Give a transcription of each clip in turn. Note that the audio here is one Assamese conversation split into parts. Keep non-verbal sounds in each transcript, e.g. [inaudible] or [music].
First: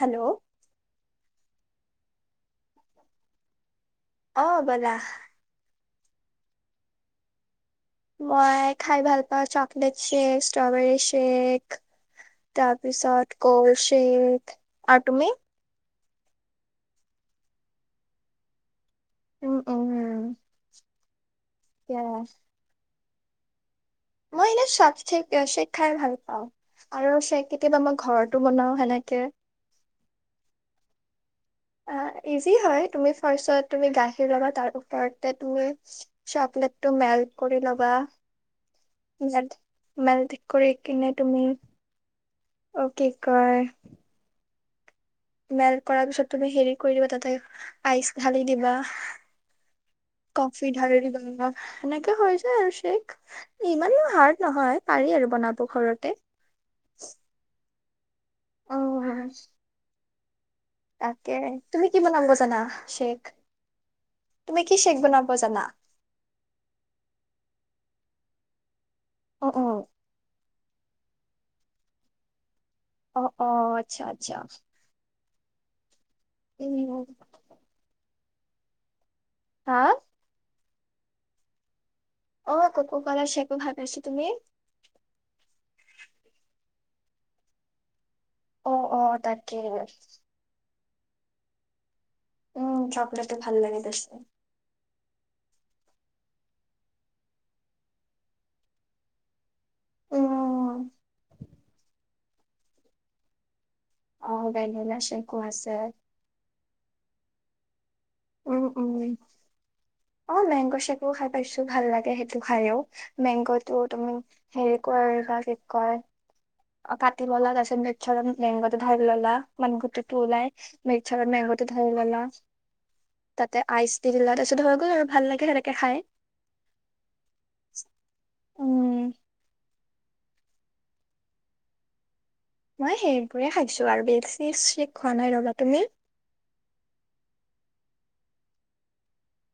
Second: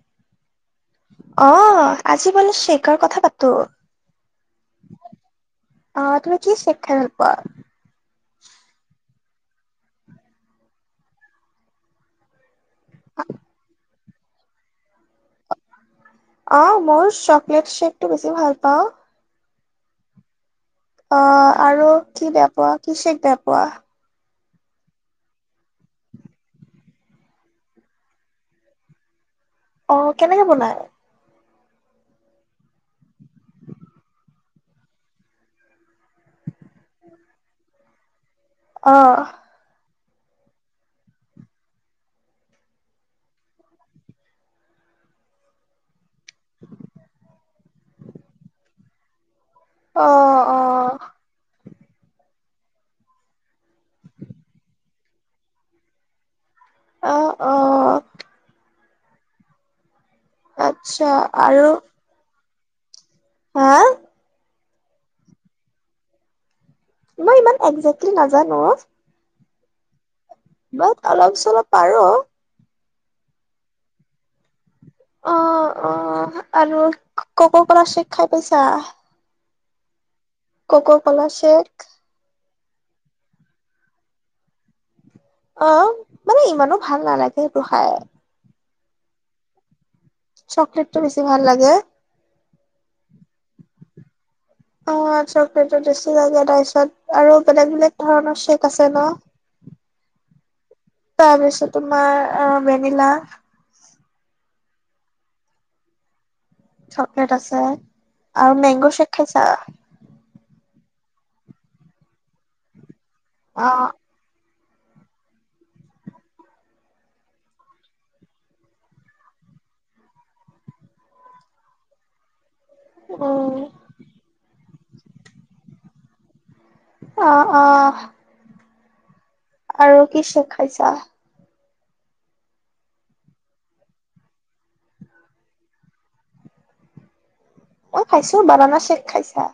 হেল্ল'! অ', আজি বোলে [unintelligible] কথা পাতোঁ। অ ব'লা অ', তুমি কি ছেক খাই ভাল পোৱা? মই খাই ভাল চকলেট শেক, ষ্ট্ৰবেৰী শ্বেক, তাৰপিছত কল্ড শ্বেক, আৰু তুমি? অঁ মোৰ চকলেট শ্বেক টো বেছি ভাল পাওঁ। উম উম উম। অঁ আৰু কি বেয়া পোৱা? কি শেষ বেয়া পুৱা? মই এনেই চব চে চেক খাই ভাল পাওঁ আৰু চেক কেতিয়াবা মই ঘৰতো বনাও সেনেকে- অঁ কেনেকে বনাই? অঁ ইজি হয় তুমি ফাৰ্ষটত তুমি গাখীৰ ল'বা তাৰ ওপৰতে তুমি চকলেটটো মেল্ট কৰি ল'বা আহঁ। মেল ঠিক কৰি, কিনে তুমি অঁ কি কয়? মেলট কৰাৰ পিছত তুমি, হেৰি কৰি দিবা তাতে আইচ ঢালি দিবা অ', কফি অ', ঢালি দিবা। সেনেকে হৈ যায় আৰু শেক ইমানও হাৰ্ড নহয় পাৰি আৰু বনাব ঘৰতে অঁ, অঁ। অ হয়। আচ্ছা তাকে আৰু তুমি কি বনাব জানা? শেষ হা, তুমি কি শ্বেক বনাব জানা? মই ইমান একজেকটলি নাজানো অ ' অ' অ' বাট অলপ চলপ পাৰো। অ' অ' আচ্ছা - আচ্ছা অ' অ' আৰু উম, ক'ককলা চেক। খাই পাইছা? হা। ক'ক ক'লা চেক খাই পাইছা। অ' ক'ক কলা চেকো ভাল পাইছোঁ তুমি? অ' মানে ইমানো ভাল নালাগে সেইটো খাই। অ' অ' তাকেহে। চকলেটটো বেছি ভাল লাগে। উম চকলেটটো ভাল লাগে টেষ্টি। অ' চকলেটটো টেষ্টি লাগে তাৰপিছত আৰু বেলেগ বেলেগ ধৰণৰ চেক আছে ন? উম। তাৰপিছত তোমাৰ আ ভেনিলা অ' ভেনিলা চেকো আছে। চকলেট আছে। আৰু উম, মেংগ' উম। চেক খাইছা? অ [unintelligible] খাই পাইছো, ভাল লাগে সেইটো খাইও। মেংগ'টো অ', তুমি হেৰি কৰিবা কি কয়, কাটি ললা তাৰ পিছত মিক্সাৰত মেংগটো ঢালি ললা মানে গুটিটো ওলাই মিক্সাৰত মেংগটো ঢালি ল'লা উম, তাতে আইচ দি দিলা, তাৰপিছত হৈ গ'ল আৰু ভাল লাগে সেনেকে খাই। আহ, আহ। উম আৰু কি চেক খাইছা? মই সেইবোৰে খাইছো আৰু বেছি চেক খোৱা নাই ৰ'বা। তুমি? মই খাইছো, বানানা চেক খাইছা?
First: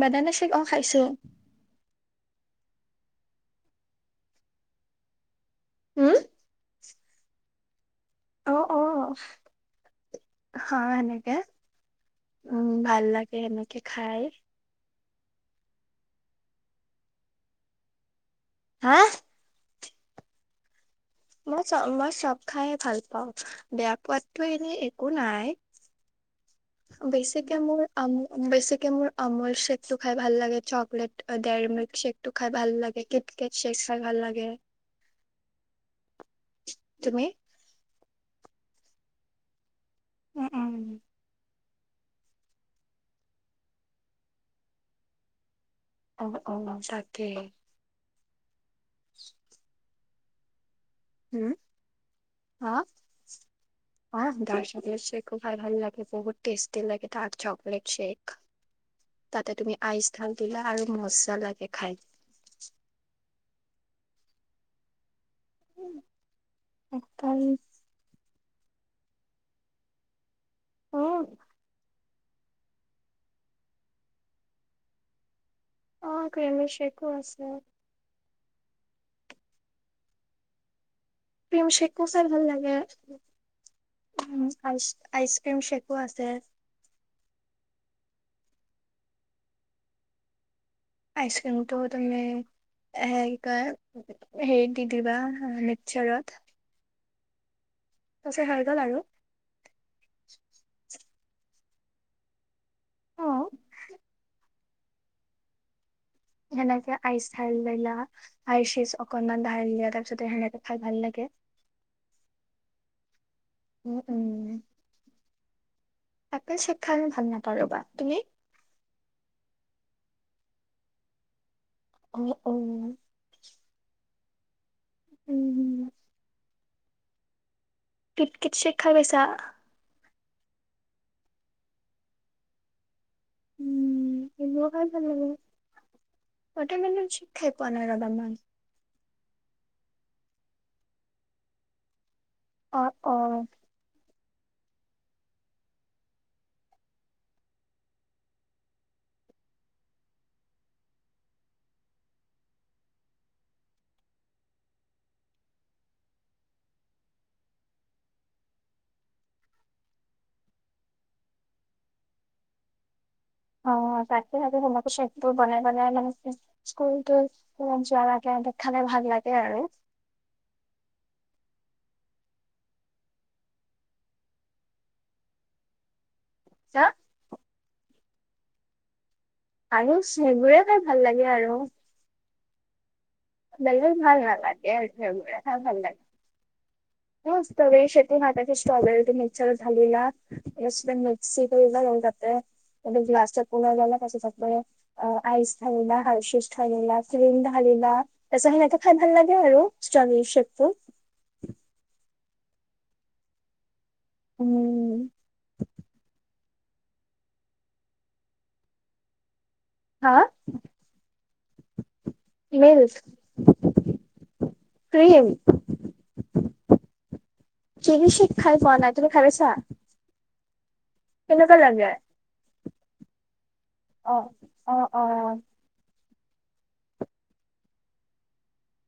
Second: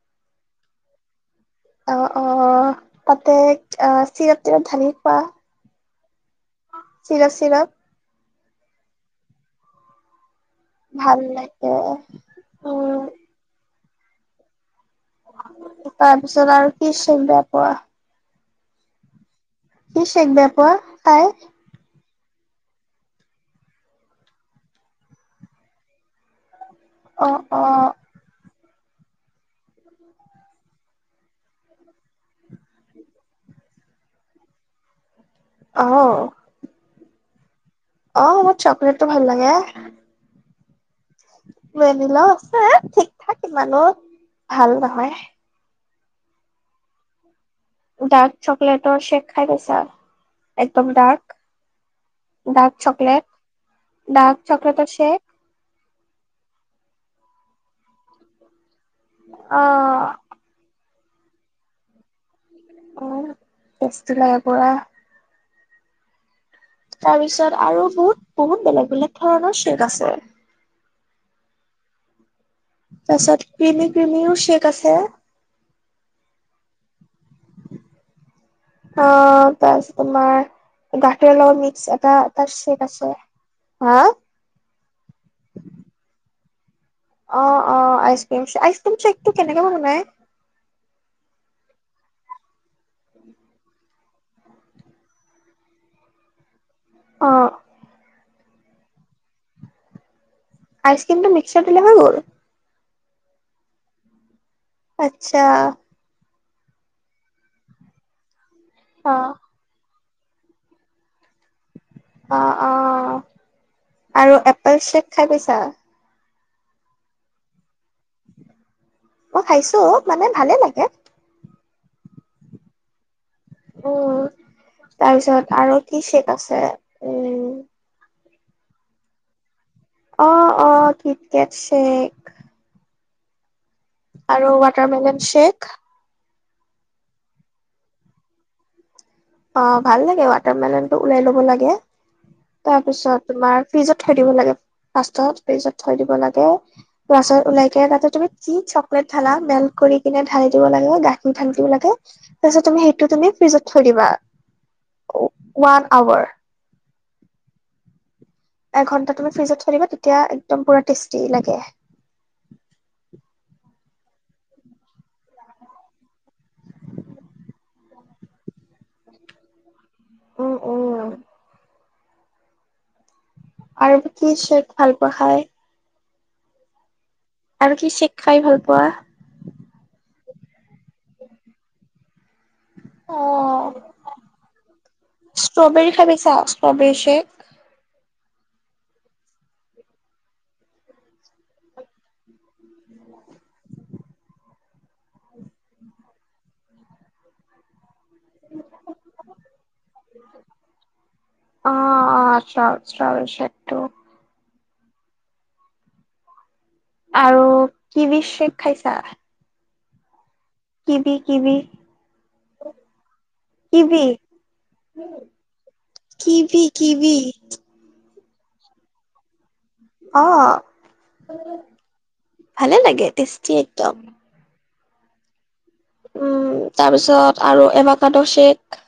বানানা চেক অ', খাইছো। অ', অ', তাতে আহ, চিৰাপ তিৰাপ ঢালি খোৱা? উম? চিৰাপ চিৰাপ অ', অ'। অ', ভাল সেনেকে লাগে উম, ভাল লাগে সেনেকে। কে খায় তাৰপিছত আৰু কি চেক বেয়া পোৱা? হাঁ? কি চেক বেয়া পোৱা? খাই? মই চ মই চব চব খাইয়ে ভাল পাওঁ বেয়া পোৱাতটো এনেই একো নাই। অ', বেছিকে মোৰ অ', অম বেছিক কে মোৰ অমুল চেকটো খাই ভাল লাগে, চকলেট ডেৰী মিল্ক চেকটো খাই ভাল লাগে, কিট কেট চেক খাই ভাল লাগে। অঁ। তুমি? অঁ মোৰ চকলেটটো ভাল লাগে। উম উম ভেনিলাও আছে ঠিক ঠাক ইমানো ভাল নহয়। অঁ অঁ তাকেই। ডাৰ্ক চক লেটৰ চেক খাই পাইছা? এ উম? হাঁ? চকলেট হাঁ ডাৰ্ক চকলেটৰ চকলেট শ্বেক চেকো ভ ভাল লাগে বহুত টেষ্টি লাগে। Dark chocolate shake. তাতে অ তুমি আইচ ঢাল দিলা আৰু মজ্জা লাগে খাই। অঁ ষ্টেটি লাগে। পৰা একদম তাৰপিছত আৰু বহুত বহুত বেলেগ বেলেগ ধৰণৰ শেগ আছে। অ তাৰপিছত ক্ৰিমি ক্ৰিমিও শ্বেক আছে। অ ক্ৰিমি শেকো আছে। অ বচ তোমাৰ। গাখীৰৰ লগত ক্ৰীম মিক্স শ্বেকো এটা খাই এটা ভাল শ্বেক লাগেচ আছে হা আইচ ক্ৰীম শ্বেকো আছে অ অ আইচ ক্ৰীম আইচ কৰিম শ্বেকটো কেনেকে বনাই আইচক্ৰীমটো তুমি হে কি কয় হেৰিত দি দিবা মিক্সাৰত অ তাৰপাছত হৈ গল আৰু আইচক্ৰিমটো মিক্সাৰ দিলে হৈ গ'ল। আহ আচ্ছা হেনেকে আইচ খাই ললে আইষ অ অকমান ঢালি ললে তাৰ পিছতে সনেকে খাই ভাল লাগে। অ অ উম আৰু এপেল চেক খাই পাইছা? এপেল স্বেক খাই মই ভাল নাপাওঁ ৰবা তুমি মই খাইছো মানে ভালে লাগে অ অ অ তাৰ পিছত আৰু উম কি শেক আছে উম কিত কিত শেক খাই পাইছা অ অ কিতকেট শেক উম আৰু watermelon shake watermelon shake খাই পোৱা নাই ৰবা মান অ ভাল লাগে ৱাটাৰ মেলন টো ওলাই লব লাগে অ অ তাৰপিছত তোমাৰ ফিজত থৈ দিব লাগে পাষ্টত ফ্ৰিজত থৈ দিব লাগে পাছত ওলাইকিয় তাতে তুমি কি চকলেট ঢালা মেল্ট কৰি কিনে ঢালি দিব লাগে গাখীৰ ঢালি দিব লাগে তাৰপিছত তুমি সেইটো তুমি ফ্ৰিজত থৈ দিবা ওৱান আৱাৰ এঘন্টা তুমি ফ্ৰিজত খালিবা তেতিয়া একদম পুৰা টেষ্টি লাগে অ তাকে থাকে তোমাকো চবোৰ বনাই বনাই ম স্কুলতত যোৱাৰ আগে খালে ভাল লাগে আৰু উ উম আৰু কি শ্বেক ভাল পোৱা খায়? [unintelligible] আৰু কি শ্বেক খায় ভাল পোৱা? আৰু শ্বেকবোৰে খায় ভাল লাগে আৰু। অ', বেলেগ ভাল নালাগে আৰু, সেইবোৰে খায় ভাল ষ্ট্ৰবেৰী লাগে, খাই পাইছা ষ্ট্ৰবেৰী চেক? অঁ ষ্ট্ৰবেৰি শ্বেক তুমি হাতেদি ষ্ট্ৰবেৰিটো মিক্সাৰত ধালিলা, তাৰপিছতে মিক্সিটো কৰি তাতে গ্লাছত পুনৰ ল'লা তাৰ পিছতে তাতে আইছ ধালিলা হাৰশিছ ধালিলা, ক্ৰীম ধালিলা তাৰপিছত সেনেকে খায় ভাল লাগে আৰু ষ্টবেৰী শ্বেকটো। অ', [unintelligible] উম। আৰু কি বি শ্বেক খাইছা? হা কিবি কিবি? মিইলচ? কিবি, কিবি কিবি। খায় পোৱা নাই, তুমি খায় পাইছা? অঁ। কেনেকুৱা লাগে ভালে লাগে টেষ্টি। একদম। অ'। অঁ অঁ। উম, তাৰপিছত আৰু এভাকাদ' শ্বেক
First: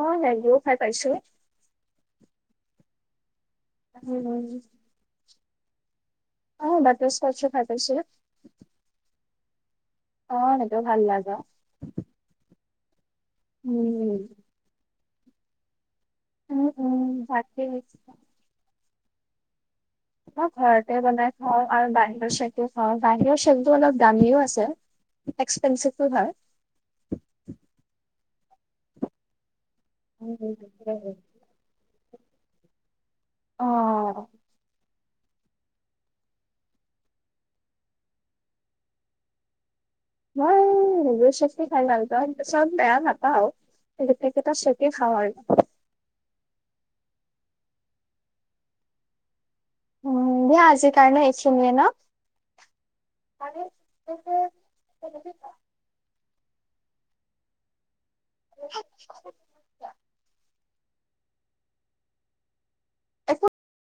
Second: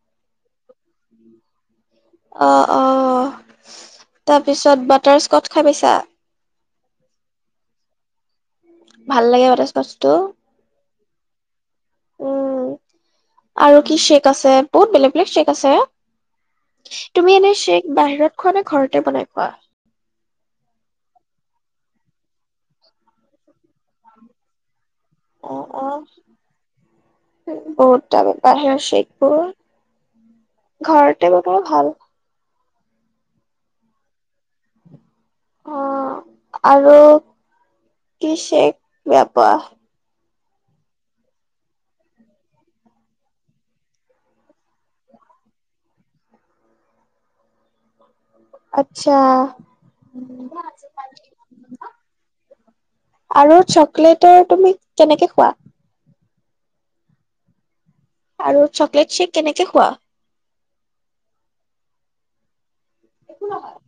অ' হেৰিও খাই পাইছোঁ। অ'-অ' উম, তাৰপিছত বাটাৰস্কট খাই পাইছা? অ' বাটাৰ স্কচো খাই পাইছোঁ। ভাল লাগে বাটাৰ স্কচ। অ' সেইটো ভাল লাগে। উম আৰু কি শ্বেক আছে বহুত বেলেগ বেলেগ শ্বেক আছে। উম, উম, তুমি এনে বাকী মই শ্বেক বাহিৰত খোৱা নে ঘৰত এ বনাই খোৱা মই ঘৰতে বনাই খাওঁ, আৰু বাহিৰৰ শ্বেকো খাওঁ। বাহিৰৰ শ্বেকটো অলপ দামীও আছে। অ অ এক্সপেনঞ্চিভ ও হয়। তাপা বাহিৰৰ শ্বেকবোৰ ঘৰতে বনোৱা ভাল। অ'। অ', আৰু কি শ্বেক বেয়া পোৱা? মই, নিজৰ শ্বেকে খাই ভাল পাওঁ কিন্ত চব বেয়া নাপাওঁ। গোতেই কেইটা শ্বেকে খাওঁ আৰু আচ্ছা। উম, দিয়া আজিৰ কাৰণে এইখিনিয়ে ন? আৰু চকলেটৰ তুমি কেনেকে খোৱা? আৰু চকলেট শ্বেক কেনেকে খোৱা? [unintelligible]